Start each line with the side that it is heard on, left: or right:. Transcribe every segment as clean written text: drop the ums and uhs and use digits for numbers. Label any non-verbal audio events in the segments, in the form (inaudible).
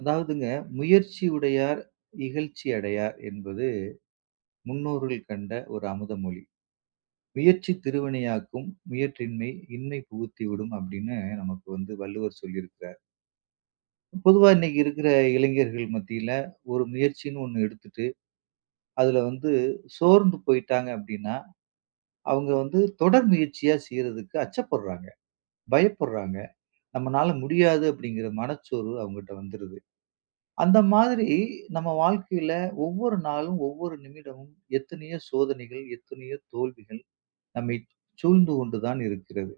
right: அதாவதுங்க, "முயற்சி உடையார் இகழ்ச்சி அடையார்" என்பது முன்னோர்கள் கண்ட ஒரு அமுதமொழி. "முயற்சி திருவினையாக்கும், முயற்றின்மை இன்மை புகுத்திவிடும்" அப்படின்னு நமக்கு வந்து வள்ளுவர் சொல்லியிருக்கிறார். பொதுவா இன்னைக்கு இருக்கிற இளைஞர்கள் மத்தியில, ஒரு முயற்சின்னு ஒண்ணு எடுத்துட்டு, அதுல வந்து சோர்ந்து போயிட்டாங்க அப்படின்னா, அவங்க வந்து தொடர் முயற்சியா செய்றதுக்கு அச்சப்படுறாங்க, பயப்படுறாங்க. "நம்மனால முடியாது" அப்படிங்கிற மனச்சோர்வு அவங்ககிட்ட வந்துருது. அந்த மாதிரி நம்ம வாழ்க்கையில ஒவ்வொரு நாளும், ஒவ்வொரு நிமிடமும் எத்தனையோ சோதனைகள், எத்தனையோ தோல்விகள் நம்மை சூழ்ந்து கொண்டு தான் இருக்கிறது.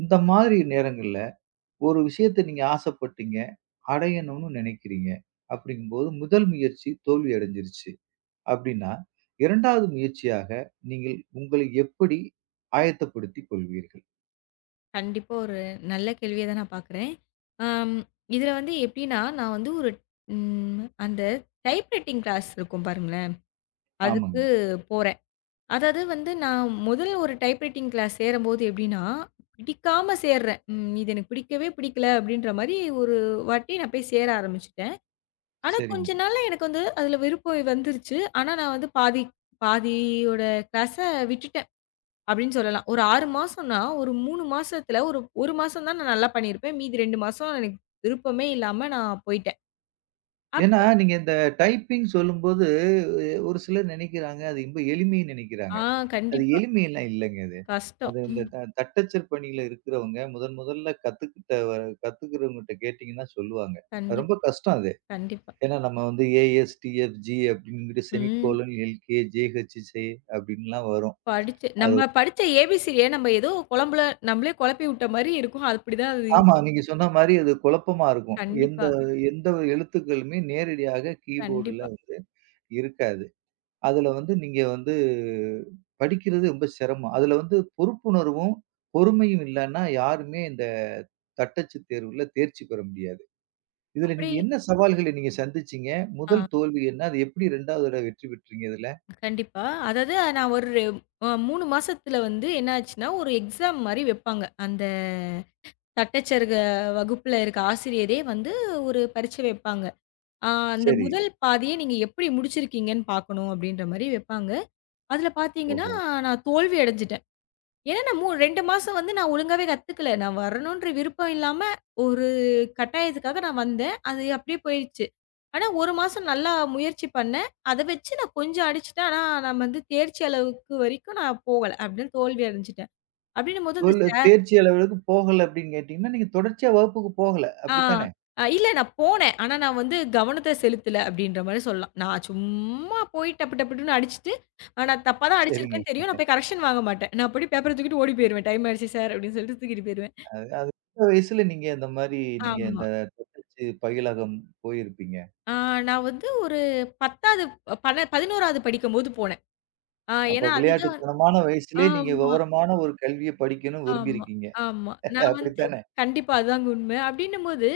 right: இந்த மாதிரி நேரங்கள்ல ஒரு விஷயத்த நீங்க ஆசைப்பட்டீங்க, அடையணும்னு நினைக்கிறீங்க. அப்படிங்கும்போது முதல் முயற்சி தோல்வி அடைஞ்சிருச்சு அப்படின்னா, 2வது முயற்சியாக நீங்கள் உங்களை எப்படி ஆயத்தப்படுத்திக் கொள்வீர்கள்?
left: கண்டிப்பா ஒரு நல்ல கேள்விய தான் நான் பார்க்குறேன். அம் இதுல வந்து எப்படின்னா, நான் வந்து ஒரு அந்த டைப்ரைட்டிங் கிளாஸ் இருக்கும் பாருங்களேன், அதுக்கு
right: ஆமாங்க.
left: போறேன். அதாவது வந்து நான் முதல் ஒரு டைப்ரைட்டிங் கிளாஸ் சேரும்போது எப்படின்னா, பிடிக்காம சேர்றேன். இது எனக்கு பிடிக்கவே பிடிக்கல அப்படின்ற மாரி ஒரு வாட்டி நான் போய் சேர ஆரம்பிச்சுட்டேன். ஆனா கொஞ்ச
right: சரிங்க.
left: நாள்ல எனக்கு வந்து அதுல விருப்பம் வந்துருச்சு. ஆனா நான் வந்து பாதியோட கிளாஸ விட்டுட்டேன். அப்படின்னு சொல்லலாம். ஒரு 6 மாசம்னா, ஒரு 3 மாசத்துல ஒரு 1 மாசம் தான் நான் நல்லா பண்ணியிருப்பேன். மீதி 2 மாசம் எனக்கு விருப்பமே இல்லாம நான் போயிட்டேன். அப்
right: ஏன்னா, நீங்க இந்த டைப்பிங் சொல்லும்போது, ஒரு சிலர் நினைக்கிறாங்க, அது ரொம்ப எளிமைன்னு
left: ஆ
right: நினைக்கிறாங்க. அது
left: கண்டிப்பா.
right: எளிமையெல்லாம் இல்லங்க அது.
left: கஷ்டம்.
right: அது
left: ம்.
right: இந்த தட்டச்சர் பணியில இருக்கிறவங்க முதன் முதல்ல கத்துக்கிட்ட வ கத்துக்கிறவங்ககிட்ட கேட்டீங்கன்னா சொல்லுவாங்க. அது ரொம்ப
left: கண்டிப்பா,
right: கஷ்டம் அது.
left: கண்டிப்பா.
right: ஏன்னா நம்ம வந்து ஏஎஸ், டிஎஃப்ஜி அப்படின்னுட்டு
left: ம்.
right: செமிகோலன், எல்கே, ஜேஹெச்ஜே அப்படின்லாம் வரும்.
left: படிச்சு
right: அது
left: நம்ம படிச்ச ஏபிசிடிய நம்ம ஏதோ குழம்புல நம்மளே குழப்பி விட்ட மாரி இருக்கும். அப்படிதான் அது
right: ஆமா.
left: இருக்கும்.
right: நீங்க சொன்ன மாரி அது குழப்பமா இருக்கும். எந்த
left: கண்டிப்பா,
right: எந்த எழுத்துக்களுமே நேரடியாக கீபோர்டுல
left: கண்டிப்பா.
right: வந்து இருக்காது. அதுல வந்து நீங்க வந்து படிக்கிறது ரொம்ப சிரமம். அதுல வந்து பொறுப்புணர்வும், பொறுமையும் இல்லன்னா யாருமே இந்த தட்டச்சு தேர்வுல தேர்ச்சி பெற முடியாது. இதுல
left: அப்படி
right: நீங்க என்ன சவால்களை நீங்க சந்திச்சீங்க?
left: ஆ
right: முதல் தோல்வி என்ன? அது எப்படி 2வது தடவ வெற்றி பெற்றீங்க இதுல?
left: கண்டிப்பா. அதாவது நான் ஒரு 3 மாசத்துல வந்து என்ன ஆச்சுன்னா, ஒரு எக்ஸாம் மாரி வைப்பாங்க. அந்த தட்டச்சருக வகுப்புல இருக்க ஆசிரியரே வந்து ஒரு பரீட்சை வைப்பாங்க. ஆ அந்த
right: சரி.
left: முதல் பாதிய நீங்க எப்படி முடிச்சிருக்கீங்கன்னு பார்க்கணும் அப்படின்ற மாரி வைப்பாங்க. அதுல பார்த்தீங்கன்னா,
right: ஓஹோ!
left: நான் தோல்வி அடைஞ்சுட்டேன். ஏன்னா நான் 2 மாசம் வந்து நான் ஒழுங்காவே கத்துக்கல. நான் வரணுன்ற விருப்பம் இல்லாம ஒரு கட்டாயத்துக்காக நான் வந்தேன். அது அப்படியே போயிருச்சு. ஆனா 1 மாசம் நல்லா முயற்சி பண்ணேன். அத வச்சு நான் கொஞ்சம் அடிச்சுட்டேன். ஆனா நான் வந்து தேர்ச்சி அளவுக்கு வரைக்கும் நான் போகல. அப்படின்னு தோல்வி அடைஞ்சுட்டேன். அப்படின்னும்போது அந்த
right: தோல்ல
left: சார்
right: தேர்ச்சி அளவுக்கு போகல அப்படின்னு கேட்டீங்கன்னா, நீங்க தொடர்ச்சியா வகுப்புக்கு போகல.
left: ஆ.
right: அப்படித்தானே?
left: இல்ல நான் போனேன். ஆனா நான் வந்து கவனத்த செலுத்தல அப்டின்ற மாரி சொல்லலாம். நான் சும்மா போய் டப்பு டப்பு டப்புன்னு அடிச்சுட்டு, நான் தப்பா தான்
right: சரிங்க.
left: அடிச்சிருக்கேன்னு தெரியும். நான் போய் கரெக்ஷன் வாங்க மாட்டேன். நான் அப்டியே பேப்பர தூக்கிட்டு ஓடி போயிருவேன். டைம் ஆயிடுச்சு சார் அப்டின்னு சொல்லிட்டு தூக்கிட்டு போயிருவேன்.
right: அது அது எந்த வயசுல நீங்க இந்த மாரி நீங்க இந்த
left: ஆமா.
right: தட்டச்சு பயிலகம் போயிருப்பீங்க?
left: ஆ நான் வந்து ஒரு 10வது, 11வது படிக்கும்போது போனேன்.
right: அப்ப
left: ஏன்னா அதுதான்.
right: விளையாட்டுத்தனமான வயசுலயே நீங்க
left: ஆமா.
right: விவரமான ஒரு கல்விய படிக்கணும்னு
left: ஆமா,
right: விரும்பியிருக்கீங்க.
left: ஆமா. நான்
right: (laughs)
left: வந்து
right: அப்படித்தானே?
left: கண்டிப்பா அதாங்க உண்மை. அப்டின்னும்போது,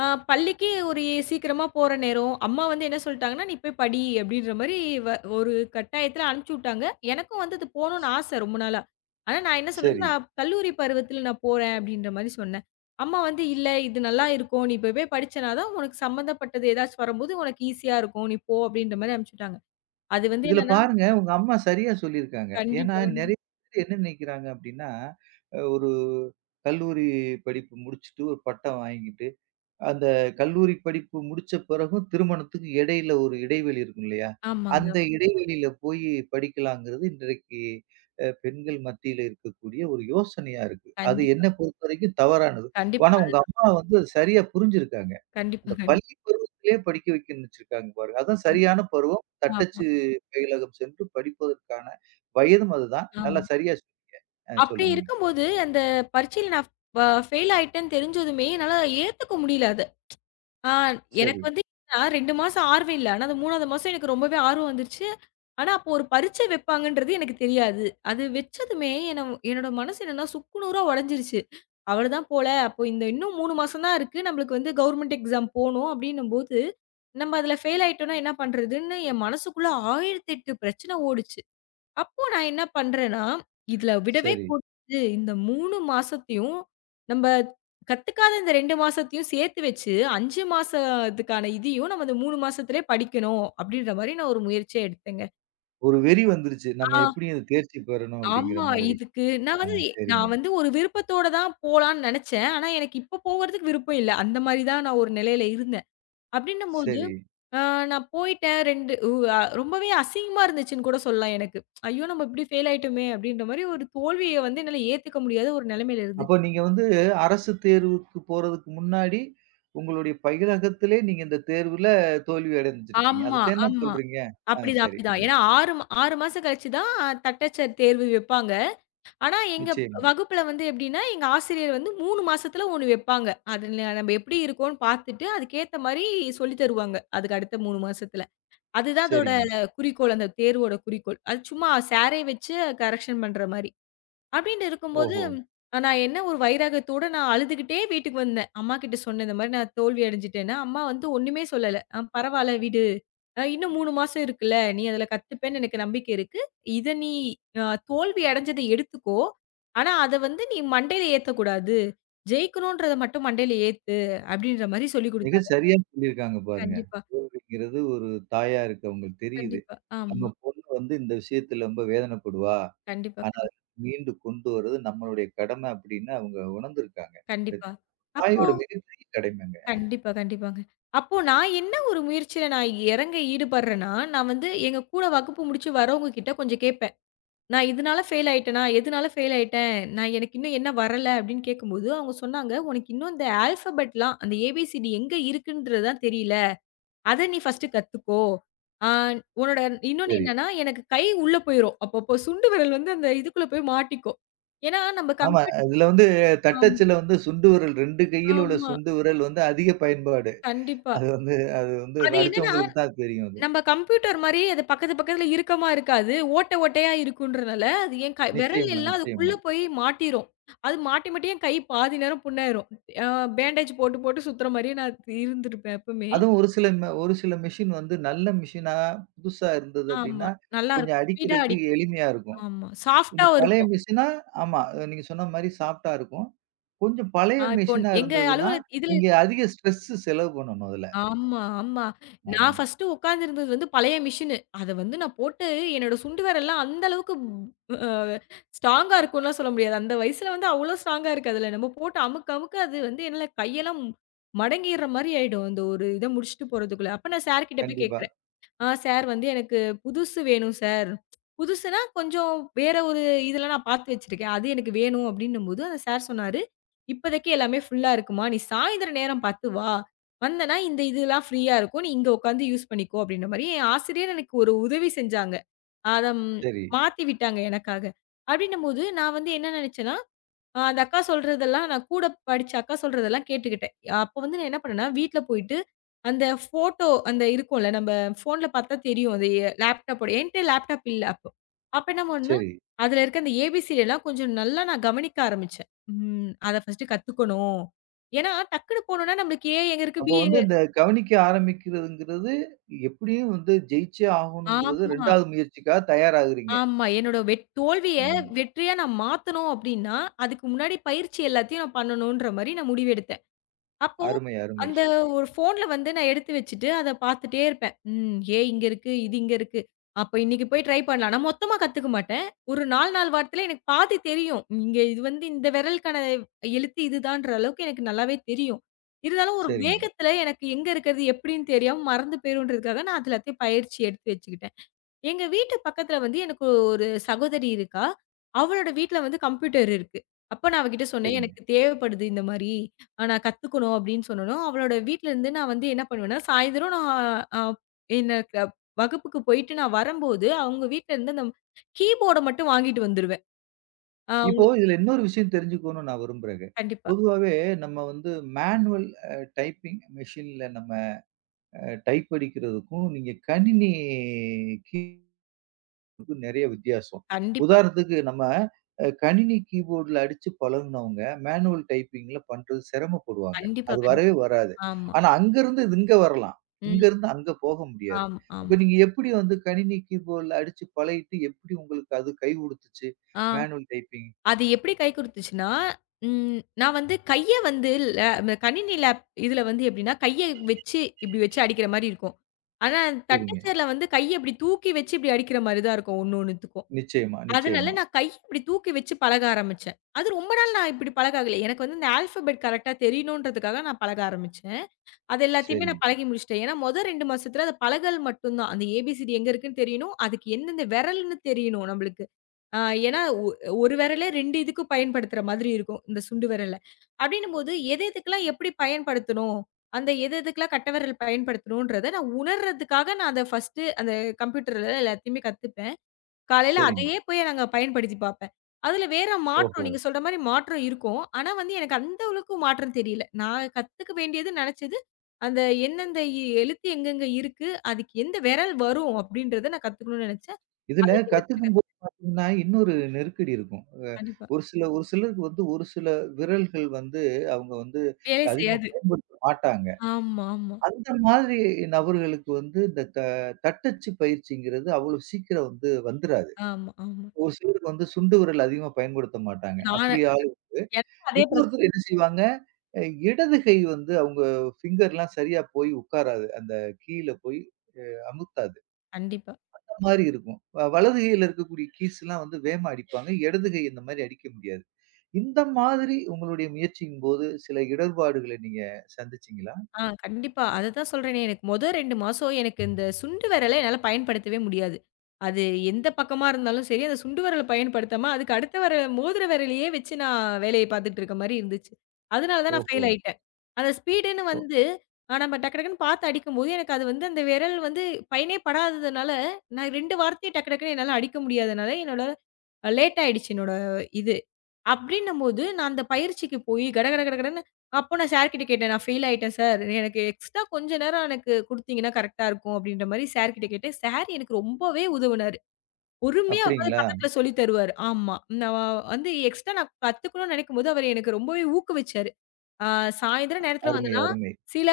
left: அ பள்ளிக்கு ஒரு சீக்கிரமா போற நேரம், அம்மா வந்து என்ன சொல்ட்டாங்கன்னா, "நீ போய் படி" அப்டின்ற மாரி வ ஒரு கட்டாயத்துல அனுப்பிச்சு விட்டாங்க. எனக்கும் வந்து அது போணும்னு ஆசை ரொம்ப நாளா. ஆனா நான் என்ன சொன்னேன்னா,
right: சரி.
left: "நான் கல்லூரி பருவத்துல நான் போறேன்" அப்டின்ற மாரி சொன்னேன். அம்மா வந்து, "இல்ல இது நல்லா இருக்கும். நீ இப்பவே படிச்சேன்னா தான் உனக்கு சம்மந்தப்பட்டது ஏதாச்சும் வரும்போது உனக்கு ஈஸியா இருக்கும். நீ போ" அப்டின்ற மாரி அனுப்பிச்சு விட்டாங்க. அது வந்து
right: இதுல
left: என்னன்னா
right: பாருங்க உங்க அம்மா சரியா சொல்லியிருக்காங்க. ஏன்னா
left: கண்டிப்பா கண்டிப்பா-.
right: நெறைய பேர் என்ன நினைக்கிறாங்க அப்படின்னா, ஒரு கல்லூரி படிப்பு முடிச்சுட்டு ஒரு பட்டம் வாங்கிட்டு அந்த கல்லூரி படிப்பு முடிச்ச பிறகும் திருமணத்துக்கு இடையில ஒரு இடைவெளி இருக்கும் இல்லையா?
left: ஆமாங்க.
right: அந்த இடைவெளியில போய் படிக்கலாங்கிறது இன்றைக்கு பெண்கள் மத்தியில இருக்கக்கூடிய ஒரு யோசனையா இருக்கு. அது
left: கண்டிப்பா,
right: என்ன பொறுத்தவரைக்கும் தவறானது.
left: கண்டிப்பா.
right: ஆனா
left: அது.
right: உங்க அம்மா வந்து அது சரியா புரிஞ்சிருக்காங்க.
left: கண்டிப்பா,
right: அந்த
left: கண்டிப்பா.
right: பள்ளி பருவத்திலேயே படிக்க வைக்கணும்னு வச்சிருக்காங்க பாருங்க. அதான் சரியான பருவம்.
left: ஆமா,
right: தட்டச்சு பயிலகம் சென்று படிப்பதற்கான வயதும் அதுதான். நல்லா
left: ஆமா.
right: சரியா சொன்னீங்க.
left: அப்படி
right: சொல்லுங்க நீங்க.
left: இருக்கும்போது, அந்த பரீட்சையில நான் ப ஃபெயில் ஆயிட்டேன்னு தெரிஞ்சதுமே, என்னால ஏத்துக்க முடியல அத. ஆ எனக்கு
right: சரி,
left: வந்து என்னன்னா 2 மாசம் ஆர்வம் இல்ல. ஆனா, அந்த 3வது மாசம் எனக்கு ரொம்பவே ஆர்வம் வந்துருச்சு. ஆனா, அப்போ ஒரு பரீட்சை வைப்பாங்கன்றது எனக்கு தெரியாது. அது வச்சதுமே என்னோட மனசு என்னன்னா சுக்கு நூறா உடைஞ்சிருச்சு. அவ்வளதான் போல, அப்போ இந்த இன்னும் 3 மாசம் தான் இருக்கு. நம்மளுக்கு வந்து கவர்மெண்ட் எக்ஸாம் போணும் அப்படின்னும்போது, நம்ம அதுல ஃபெயில் ஆயிட்டோம்னா என்ன பண்றதுன்னு என் மனசுக்குள்ள 1008 பிரச்சனை ஓடுச்சு. அப்போ நான் என்ன பண்றேன்னா, இதுல விடவே
right: சரி.
left: கூடாது. இந்த 3 மாசத்தையும் நம்ப கத்துக்காத இந்த 2 மாசத்தையும் சேர்த்து வச்சு, 5 மாச இதுக்கான இதையும் நம்ம இந்த 3 மாசத்திலே படிக்கணும் அப்படின்ற மாரி நான் ஒரு முயற்சியா எடுத்தேங்க.
right: ஒரு வெறி வந்துருச்சு.
left: ஆ
right: நம்ம எப்படியும் இது தேர்ச்சி பெறணும் அப்படிங்கிற
left: ஆமா.
right: மாதிரி.
left: இதுக்கு நான் வந்து
right: சரிங்க.
left: ஒரு விருப்பத்தோட தான் போலான்னு நெனச்சேன். ஆனா எனக்கு இப்ப போகறதுக்கு விருப்பம் இல்ல. அந்த மாரி தான் நான் ஒரு நிலையில இருந்தேன். அப்படின்னும்போது
right: சரி.
left: ஆ நான் போயிட்டேன் 2. உ அ ரொம்பவே அசிங்கமா இருந்துச்சுன்னு கூட சொல்லலாம் எனக்கு. ஐயோ! நம்ம இப்படி ஃபெயில் ஆயிட்டோமே! அப்படின்ற மாரி ஒரு தோல்விய வந்து என்னால ஏத்துக்க முடியாத ஒரு நிலைமையில
right: அப்போ
left: இருந்துச்சு.
right: நீங்க வந்து அரசு தேர்வுக்கு போறதுக்கு முன்னாடி, உங்களுடைய பயிலகத்திலே நீங்க இந்த தேர்வுல தோல்வி அடைஞ்சிருக்கீங்க.
left: ஆமா,
right: அதத்தான
left: ஆமா.
right: சொல்றீங்க? ஆ
left: அப்படிதான்,
right: சரி.
left: அப்படிதான். ஏன்னா 6 6 மாசம் கழிச்சு தான் தட்டச்சர் தேர்வு வைப்பாங்க. ஆனா எங்க
right: நிச்சயமா.
left: வகுப்புல வந்து எப்படின்னா, எங்க ஆசிரியர் வந்து 3 மாசத்துல 1 வைப்பாங்க. அதுல நம்ம எப்படி இருக்கோம்ன்னு பார்த்துட்டு, அதுக்கேத்த மாரி சொல்லி தருவாங்க. அதுக்கு அடுத்த 3 மாசத்துல. அதுதான் அதோட
right: சரிங்க.
left: குறிக்கோள். அந்த தேர்வோட குறிக்கோள். அது சும்மா சாரே வச்சு கரெக்ஷன் பண்ற மாரி. அப்படின்னு இருக்கும்போது,
right: ஓஹோ!
left: நான் என்ன ஒரு வைராகத்தோட நான் அழுதுகிட்டே வீட்டுக்கு வந்தேன். அம்மாகிட்ட சொன்னேன். இந்த மாரி நான் தோல்வி அடைஞ்சுட்டேன்னு. அம்மா வந்து ஒண்ணுமே சொல்லல. பரவால்ல விடு. இன்னும் 3 மாசம் இருக்குல்ல. நீ அதுல கத்துப்பேன்னு எனக்கு நம்பிக்கை இருக்கு. இத நீ அ தோல்வி அடைஞ்சத எடுத்துக்கோ. ஆனா அத வந்து நீ மண்டையில ஏத்தக்கூடாது. ஜெயிக்கணும்ன்றத மட்டும் மண்டையில ஏத்து." அப்படின்ற மாரி சொல்லிக்
right: மிக
left: குடுத்தாங்க.
right: சரியா சொல்லியிருக்காங்க பாருங்க.
left: கண்டிப்பா,
right: தோல்விங்கிறது ஒரு தாயாருக்கு அவங்களுக்கு தெரியுது.
left: கண்டிப்பா.
right: நம்ம
left: ஆமா.
right: பொண்ணு வந்து இந்த விஷயத்துல ரொம்ப வேதனைப்படுவா.
left: கண்டிப்பா,
right: ஆனா,
left: கண்டிப்பா.
right: அத மீண்டு கொண்டு வர்றது நம்மளுடைய கடமை அப்படின்னு அவங்க உணர்ந்திருக்காங்க.
left: கண்டிப்பா. அப்ப.
right: தாயோட மிகப்பெரிய கடமைங்க.
left: கண்டிப்பா, கண்டிப்பாங்க. அப்போ நான் என்ன ஒரு முயற்சியில நான் இறங்க ஈடுபடுறேன்னா, நான் வந்து எங்க கூட வகுப்பு முடிச்சு வரவங்க கிட்ட கொஞ்சம் கேட்பேன். நான் இதனால ஃபெயில் ஆயிட்டேனா, எதனால ஃபெயில் ஆயிட்டேன்? நான் எனக்கு இன்னும் என்ன வரல அப்படின்னு கேட்கும்போது, அவங்க சொன்னாங்க, "உனக்கு இன்னும் இந்த ஆல்ஃபபெட்லாம் அந்த ஏபிசிடி எங்க இருக்குன்றது தான் தெரியல. அத நீ ஃபர்ஸ்ட்டு கத்துக்கோ. ஆ உன்னோட இன்னொன்னு
right: சரி.
left: என்னன்னா, எனக்கு கை உள்ள போயிரும். அப்பப்போ சுண்டு விரல் வந்து அந்த இதுக்குள்ள போய் மாட்டிக்கும்." ஏன்னா, நம்ம
right: ஆமா.
left: கம்ப்யூட்.
right: இதுல வந்து
left: ஆமா,
right: தட்டச்சுல வந்து சுண்டு விரல் 2 கையில உள்ள
left: ஆமா.
right: சுண்டு விரல் வந்து அதிக பயன்பாடு.
left: கண்டிப்பா.
right: அது வந்து அது வந்து
left: அது என்னன்னா
right: அடிச்சவங்களுக்கு தான் அது தெரியும் அது.
left: நம்ம கம்ப்யூட்டர் மாரி அது பக்கத்து பக்கத்துல இறுக்கமா இருக்காது. ஓட்டை ஓட்டையா இருக்குன்றனால, அது என் கை விரல்
right: நிச்சயமா,
left: எல்லாம் அதுக்குள்ள
right: நிச்சயமா.
left: போய் மாட்டிரும். அது மாட்டி மாட்டி என் கை பாதி நேரம் புண்ணாயிரும். அ பேண்டேஜ் போட்டு போட்டு சுத்துற மாரியே நான் இருந்திருப்பேன் எப்பவுமே.
right: அதுவும் ஒரு சில மெஷின் வந்து நல்ல மெஷினா புதுசா இருந்தது
left: ஆமா.
right: அப்டின்னா, கொஞ்சம்
left: நல்லாருக்கும். ஸ்பீடா
right: அடிக்கிறதுக்கு
left: அடிக்கும்.
right: எளிமையா இருக்கும்.
left: ஆமா.
right: கொஞ்சம்
left: சாஃப்ட்டாவும்
right: பழைய
left: இருக்கும்.
right: மெஷினா ஆமா. நீங்க சொன்ன மாரி சாஃப்ட்டா இருக்கும். கொஞ்சம் பழைய
left: இப்போ
right: மெஷினா
left: எங்க
right: இருந்ததுன்னா,
left: அலுவலக இது.
right: நீங்க அதிக ஸ்ட்ரெஸ் செலவு பண்ணணும் அதுல.
left: ஆமா, ஆமா. நான்
right: ஆமா.
left: ஃபர்ஸ்ட்டு உட்கார்ந்திருந்தது வந்து பழைய மிஷினு. அத வந்து நான் போட்டு என்னோட சுண்டு விரல்லாம் அந்த அளவுக்கு அ ஸ்ட்ராங்கா இருக்கும்லாம் சொல்ல முடியாது. அந்த வயசுல வந்து அவ்ளோ ஸ்ட்ராங்கா இருக்காதுல்ல. நம்ம போட்டு அமுக்க, அமுக்க அது வந்து என்னால கையெல்லாம் மடங்கிர்ற மாரி ஆயிடும். அந்த ஒரு இத முடிச்சுட்டு போறதுக்குள்ள. அப்ப நான் சார் கிட்ட போய்
right: கண்டிப்பா.
left: கேக்குறேன். சார் வந்து எனக்கு புதுசு வேணும் சார். புதுசுனா கொஞ்சம் வேற ஒரு இதுல நான் பார்த்து வச்சிருக்கேன். அது எனக்கு வேணும் அப்டின்னும்போது, அந்த சார் சொன்னாரு, "இப்போதைக்கு எல்லாமே ஃபுல்லா இருக்கும்மா. நீ சாயந்திரம் நேரம் பார்த்து வா. வந்தனா இந்த இதெல்லாம் ஃப்ரீயா இருக்கும். நீ இங்க உட்காந்து யூஸ் பண்ணிக்கோ" அப்டின்ற மாரி என் ஆசிரியர் எனக்கு ஒரு உதவி செஞ்சாங்க. அத
right: சரி,
left: மாத்தி விட்டாங்க எனக்காக. அப்டின்னும்போது நான் வந்து என்ன நெனச்சேன்னா அந்த அக்கா சொல்றதெல்லாம் நான் கூட படிச்ச அக்கா சொல்றதெல்லாம் கேட்டுக்கிட்டேன். அப்போ வந்து நான் என்ன பண்ணேன்னா, வீட்ல போயிட்டு அந்த ஃபோட்டோ அந்த இருக்கும்ல நம்ம ஃபோன்ல பார்த்தா தெரியும். அது எ லேப்டாப்போட என்ட்ட லேப்டாப் இல்ல அப்போ. அப்ப என்ன பண்ணேன்னா,
right: சரி.
left: அதுல இருக்க அந்த ஏபிசிடி எல்லாம் கொஞ்சம் நல்லா நான் கவனிக்க ஆரம்பிச்சேன். ம். அத ஃபர்ஸ்ட்டு கத்துக்கணும். ஏன்னா டக்குனு போனோம்னா நம்மளுக்கு ஏ எங்க இருக்கு,
right: அப்ப
left: பி
right: வந்து
left: எங்க.
right: இந்த கவனிக்க ஆரம்பிக்கிறதுங்கிறது, எப்படியும் வந்து ஜெயிச்சே ஆகணுங்கிறது
left: ஆமா,
right: 2வது முயற்சிக்காக தயாராகுறீங்க.
left: ஆமா. என்னோட தோல்விய
right: ம்.
left: வெற்றியா நான் மாத்தணும் அப்டின்னா, அதுக்கு முன்னாடி பயிற்சி எல்லாத்தையும் நான் பண்ணணுன்ற மாரி நான் முடிவெடுத்தேன். அப்போ,
right: அருமை, அருமை.
left: அந்த ஒரு ஃபோன்ல வந்து நான் எடுத்து வச்சுட்டு, அத பார்த்துட்டே இருப்பேன். ம். ஏ இங்க இருக்கு, இது இங்க இருக்கு. அப்ப இன்னைக்கு போய் ட்ரை பண்ணலாம். நான் மொத்தமா கத்துக்க மாட்டேன். ஒரு 4, 4 வாரத்துல எனக்கு பாதி தெரியும். இங்க இது வந்து இந்த விரலுக்கான எழுத்து இதுதான்ற அளவுக்கு எனக்கு நல்லாவே தெரியும். இருந்தாலும் ஒரு
right: சரிங்க,
left: வேகத்துல எனக்கு எங்க இருக்கிறது, எப்படின்னு தெரியாம மறந்து போயிருன்றதுக்காக நான் அது எல்லாத்தையும் பயிற்சி எடுத்து வச்சுக்கிட்டேன். எங்க வீட்டு பக்கத்துல வந்து எனக்கு ஒரு சகோதரி இருக்கா. அவளோட வீட்ல வந்து கம்ப்யூட்டர் இருக்கு. அப்ப நான் அவகிட்ட சொன்னேன்,
right: சரிங்க.
left: "எனக்கு தேவைப்படுது இந்த மாரி. நான் கத்துக்கணும்." அப்படின்னு சொன்னோனோம், அவளோட வீட்லருந்து நான் வந்து என்ன பண்ணுவேன்னா, சாயந்தரம் நான் அ எனக்கு வகுப்புக்கு போயிட்டு நான் வரும்போது, அவங்க வீட்லருந்து அந்த கீபோர்ட மட்டும் வாங்கிட்டு வந்துருவேன். அ
right: இப்போ இதுல இன்னொரு விஷயம் தெரிஞ்சுக்கணும்னு நான் விரும்புறேங்க.
left: கண்டிப்பா,
right: பொதுவாவே நம்ம வந்து மேனுவல் டைப்பிங் மெஷின்ல நம்ம அ டைப் அடிக்கிறதுக்கும், நீங்க கணினி கீ க்கும் நெறைய வித்தியாசம்.
left: கண்டிப்பா,
right: உதாரணத்துக்கு நம்ம கணினி கீபோர்டுல அடிச்சு பழகுனவங்க, மேனுவல் டைப்பிங்ல பண்றது சிரமப்படுவாங்க.
left: கண்டிப்பா,
right: அது
left: கண்டிப்பா.
right: வரவே வராது.
left: ஆமா.
right: ஆனா அங்கருந்து இது இங்க வரலாம்.
left: ம்.
right: இங்கருந்து அங்க போக முடியாது.
left: ஆமா,
right: அப்ப
left: ஆமா.
right: நீங்க எப்படி வந்து கணினி கீபோர்டுல அடிச்சு பழகிட்டு எப்படி உங்களுக்கு அது கை குடுத்துச்சு?
left: ஆ.
right: Manual typing.
left: அது எப்படி கை குடுத்துச்சுன்னா, நான் வந்து கைய வந்து கணினி லேப் இதுல வந்து எப்படின்னா, கைய வச்சு இப்படி வச்சு அடிக்கிற மாரி இருக்கும். ஆனா,
right: சரிங்க.
left: தட்டச்சர்ல வந்து கைய இப்படி தூக்கி வச்சு இப்படி அடிக்கிற மாரி தான் இருக்கும் ஒண்ணு ஒண்ணுத்துக்கும்.
right: நிச்சயமா,
left: அதனால
right: நிச்சயமா.
left: நான் கைய இப்படி தூக்கி வச்சு பழக ஆரம்பிச்சேன். அது ரொம்ப நாள் நான் இப்படி பழகல. எனக்கு வந்து இந்த ஆல்ஃபாபெட் கரெக்ட்டா தெரியணுன்றதுக்காக நான் பழக ஆரம்பிச்சேன். அது எல்லாத்தையுமே நான்
right: சரிங்க,
left: பழகி முடிச்சுட்டேன். ஏன்னா, மொத 2 மாசத்துல அது பழகல் மட்டும் தான். அந்த ஏபிசிடி எங்க இருக்குன்னு தெரியணும். அதுக்கு எந்தெந்த விரல்ன்னு தெரியணும் நம்மளுக்கு. ஆ ஏன்னா, ஒரு விரலே 2 இதுக்கும் பயன்படுத்துற மாதிரி இருக்கும். இந்த சுண்டு விரல. அப்டின்னும்போது, எது எதுக்கெல்லாம் எப்படி பயன்படுத்தணும்? அந்த எது எதுக்கெல்லாம் கட்டை விரல் பயன்படுத்தணுன்றத நான் உணர்றதுக்காக நான் அத ஃபர்ஸ்ட்டு அந்த கம்ப்யூட்டர்ல எல்லாத்தையுமே கத்துப்பேன். காலையில
right: சரிங்க.
left: அதையே போய் நாங்க பயன்படுத்தி பார்ப்பேன். அதுல வேற மாற்றம்
right: ஓஹோ!
left: நீங்க சொல்ற மாரி மாற்றம் இருக்கும். ஆனா வந்து எனக்கு அந்த அளவுக்கு மாற்றம் தெரியல. நான் கத்துக்க வேண்டியது நெனச்சது, அந்த எந்தெந்த எழுத்து எங்கெங்க இருக்கு? அதுக்கு எந்த விரல் வரும்? அப்டின்றத நான் கத்துக்கணும்னு நெனச்சேன்.
right: இதுல
left: அது எல்லாத்தையுமே கத்து-.
right: கத்துக்கும்போது பார்த்தீங்கன்னா, இன்னொரு நெருக்கடி இருக்கும்.
left: கண்டிப்பா.
right: ஒரு சிலருக்கு வந்து ஒரு சில விரல்கள் வந்து அவங்க வந்து
left: வேலை
right: அதிகமா
left: செய்யாது.
right: பயன்படுத்த மாட்டாங்க.
left: ஆமா, ஆமா,
right: அந்த மாதிரி நபர்களுக்கு வந்து இந்த தட்டச்சு பயிற்சிங்கிறது அவ்வளவு சீக்கிரம் வந்து வந்துராது.
left: ஆமா, ஆமா.
right: ஒரு சிலருக்கு வந்து சுண்டு விரல் அதிகமா பயன்படுத்த மாட்டாங்க.
left: நான்
right: அப்படி ஆளுக்கு
left: எனக்கும் அதே பிரச்சனை.
right: இன்னொருத்தர் என்ன செய்வாங்க, அ இடது கை வந்து அவங்க ஃபிங்கர்லாம் சரியா போய் உட்காராது. அந்த கீயில போய் அமுத்தாது.
left: கண்டிப்பா.
right: மாரி இருக்கும். வலது கையில இருக்கக்கூடிய கீஸ்லாம் வந்து வேகமா அடிப்பாங்க. இடது கை இந்த மாரி அடிக்க முடியாது. இந்த மாதிரி உங்களுடைய முயற்சியின்போது சில இடர்பாடுகளை நீங்க சந்திச்சீங்களா?
left: கண்டிப்பா. அததான் சொல்றேனே, எனக்கு மொத 2 மாசம் எனக்கு இந்த சுண்டு விரல என்னால பயன்படுத்தவே முடியாது. அது எந்த பக்கமா இருந்தாலும் சரி, அந்த சுண்டு விரல பயன்படுத்தாம, அதுக்கு அடுத்த மோதிர விரலையே வச்சு நான் வேலைய பார்த்துட்டு இருக்க மாரி இருந்துச்சு. அதனால தான் நான்
right: ஓஹோ!
left: ஃபெயில் ஆயிட்டேன். அந்த ஸ்பீடுன்னு
right: ஓ
left: வந்து நம்ம டக்கு டக்குன்னு பார்த்து அடிக்கும்போது, எனக்கு அது வந்து அந்த விரல் வந்து பயனே படாததுனால, நான் 2 வார்த்தைய டக்கு டக்குன்னு என்னால அடிக்க முடியாதனால, என்னோட லேட் ஆயிடுச்சு என்னோட இது. அப்டின்னும்போது, நான் அந்த பயிற்சிக்கு போயி கட கட கட கடன்னு. அப்போ நான் சார் கிட்ட கேட்டேன். "நான் ஃபெயில் ஆயிட்டேன் சார். எனக்கு எக்ஸ்ட்ரா கொஞ்ச நேரம் எனக்கு குடுத்தீங்கன்னா கரெக்ட்டா இருக்கும்." அப்டின்ற மாரி சார் கிட்ட கேட்டேன். சார் எனக்கு ரொம்பவே உதவுனாரு. பொறுமையா உட்காந்து
right: அப்படிங்களா?
left: பக்கத்துல சொல்லி தருவாரு. ஆமா. நான் வந்து எக்ஸ்ட்ரா நான் கத்துக்கணும்னு நெனைக்கும்போது, அவரு எனக்கு ரொம்பவே ஊக்குவிச்சாரு. ஆ சாயந்தரம் நேரத்துல
right: அருமை,
left: வந்தன்னா,
right: அருமை.
left: சில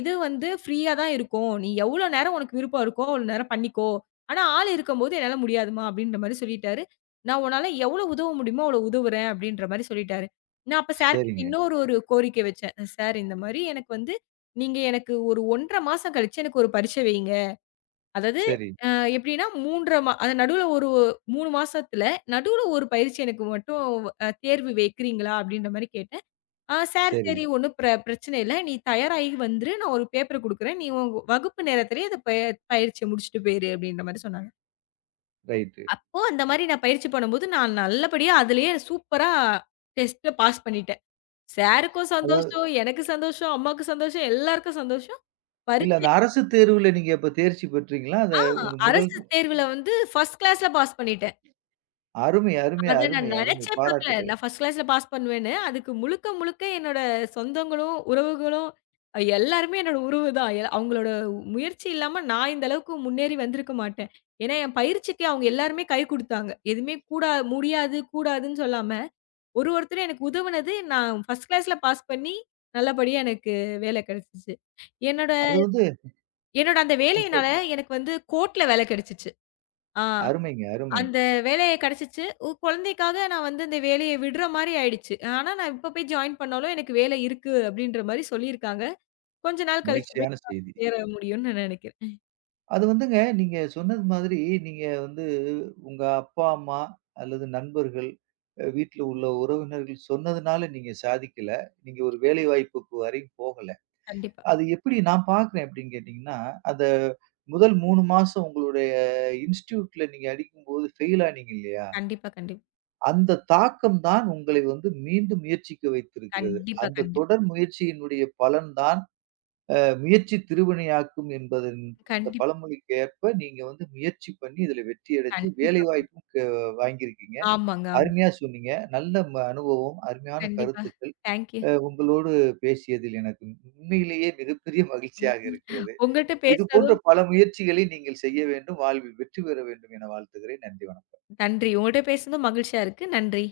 left: இது வந்து ஃப்ரீயா தான் இருக்கும். நீ எவ்வளோ நேரம் உனக்கு விருப்பம் இருக்கோ, அவ்வளோ நேரம் பண்ணிக்கோ. ஆனா ஆள் இருக்கும்போது என்னால முடியாதும்மா அப்படின்ற மாரி சொல்லிட்டாரு. நான் உன்னால எவ்வளோ உதவ முடியுமோ அவ்வளோ உதவுறேன் அப்படின்ற மாரி சொல்லிட்டாரு. நான் அப்ப சார் கிட்ட
right: சரிங்க.
left: இன்னொரு ஒரு கோரிக்கை வச்சேன். சார் இந்த மாரி எனக்கு வந்து நீங்க எனக்கு ஒரு 1 1/2 மாசம் கழிச்சு எனக்கு ஒரு பரீட்சை வையுங்க. அதாவது
right: சரி,
left: அ எப்படின்னா 3 1/2 அது நடுவுல ஒரு 3 மாசத்துல நடுவுல ஒரு பயிற்சி எனக்கு மட்டும் தேர்வு வைக்கிறீங்களா? அப்படின்ற மாரி கேட்டேன். சார்
right: சரி.
left: சரி ஒண்ணும் பிரச்சனை இல்ல. நீ தயாராகி வந்துரு. நான் ஒரு பேப்பர் குடுக்குறேன். நீ உன் வகுப்பு நேரத்திலேயே அத பயிற்சிய முடிச்சுட்டு போயிரு அப்டின்ற மாரி சொன்னாங்க.
right: ரைட்டு.
left: அப்போ அந்த மாரி நான் பயிற்சி பண்ணும்போது, நான் நல்லபடியா அதிலேயே சூப்பரா டெஸ்ட்ட பாஸ் பண்ணிட்டேன். சாருக்கும்
right: அதாவது
left: சந்தோஷம், எனக்கு சந்தோஷம், அம்மாக்கு சந்தோஷம், எல்லாருக்கும் சந்தோஷம்.
right: இல்ல
left: பரீட்சை.
right: அந்த அரசு தேர்வுல நீங்க அப்ப தேர்ச்சி பெற்றீங்களா? அந்த
left: ஆ
right: ஒரு முதல்
left: அரசு தேர்வுல வந்து 1 கிளாஸ்ல பாஸ் பண்ணிட்டேன்.
right: அருமை, அருமை,
left: அத நான்
right: அருமை, அருமை.
left: நெனச்சே பாக்கல.
right: பாராட்டுகள்.
left: நான் ஃபர்ஸ்ட் கிளாஸ்ல பாஸ் பண்ணுவேன்னு. அதுக்கு முழுக்க, முழுக்க என்னோட சொந்தங்களும், உறவுகளும் எல்லாருமே என்னோட உறவு தான். அவங்களோட முயற்சி இல்லாம நான் இந்த அளவுக்கு முன்னேறி வந்திருக்க மாட்டேன். ஏன்னா, என் பயிற்சிக்கு அவங்க எல்லாருமே கை குடுத்தாங்க. எதுவுமே கூடா முடியாது, கூடாதுன்னு சொல்லாம, ஒரு ஒருத்தரும் எனக்கு உதவுனது, நான் ஃபர்ஸ்ட் கிளாஸ்ல பாஸ் பண்ணி, நல்லபடியா எனக்கு வேலை கெடைச்சுச்சு. என்னோட
right: அது வந்து
left: என்னோட அந்த வேலையினால
right: சொல்-
left: எனக்கு வந்து கோர்ட்ல வேலை கெடைச்சுச்சு. ஆ.
right: அருமைங்க, அருமை.
left: அந்த வேலைய கிடைச்சுச்சு. குழந்தைக்காக நான் வந்து அந்த வேலைய விடுற மாரி ஆயிடுச்சு. ஆனா, நான் இப்ப போய் ஜாயின் பண்ணாலும் எனக்கு வேலை இருக்கு அப்படின்ற மாரி சொல்லியிருக்காங்க. கொஞ்ச நாள் கழிச்சு போய்
right: மகிழ்ச்சியான செய்தி.
left: சேர முடியும்னு நான் நெனைக்கிறேன்.
right: அது வந்துங்க, நீங்க சொன்னது மாதிரி, நீங்க வந்து உங்க அப்பா, அம்மா அல்லது நண்பர்கள், வீட்ல உள்ள உறவினர்கள் சொன்னதுனால நீங்க சாதிக்கல. நீங்க ஒரு வேலைவாய்ப்புக்கு வரையும் போகல.
left: கண்டிப்பா,
right: அது எப்படி நான் பார்க்குறேன் எப்படின்னு கேட்டீங்கன்னா, அந்த முதல் 3 மாசம் உங்களுடைய இன்ஸ்டிடியூட்ல நீங்க அடிக்கும்போது ஃபெயில் ஆனீங்க இல்லையா?
left: கண்டிப்பா, கண்டிப்பா.
right: அந்த தாக்கம் தான் உங்களை வந்து மீண்டும் முயற்சிக்க வைத்திருக்கிறது.
left: கண்டிப்பா,
right: அந்த
left: கண்டிப்பா.
right: தொடர் முயற்சியினுடைய பலன் தான் முயற்சி திருவினையாக்கும் என்பதன் இந்த
left: கண்டிப்பா,
right: பழமொழிக்கு ஏற்ப நீங்க வந்து முயற்சி பண்ணி இதுல வெற்றி அடைஞ்சு வேலை
left: கண்டிப்பா, கண்டிப்பா.
right: வாய்ப்பும் வாங்கியிருக்கீங்க.
left: ஆமாங்க, ஆமா.
right: அருமையா சொன்னீங்க. நல்ல அனுபவம், அருமையான
left: கண்டிப்பா.
right: கருத்துக்கள்.
left: Thank you.
right: உங்களோடு பேசியதில் எனக்கு உண்மையிலேயே மிகப்பெரிய மகிழ்ச்சியாக இருக்கிறது.
left: உங்கள்ட்ட
right: இது போன்ற
left: பேசுனதும்
right: பல முயற்சிகளை நீங்கள் செய்ய வேண்டும். வாழ்வில் வெற்றி பெற வேண்டும் என வாழ்த்துகிறேன். நன்றி. வணக்கம்.
left: நன்றி. உங்கள்ட்ட பேசுனதும் மகிழ்ச்சியா இருக்கு. நன்றி.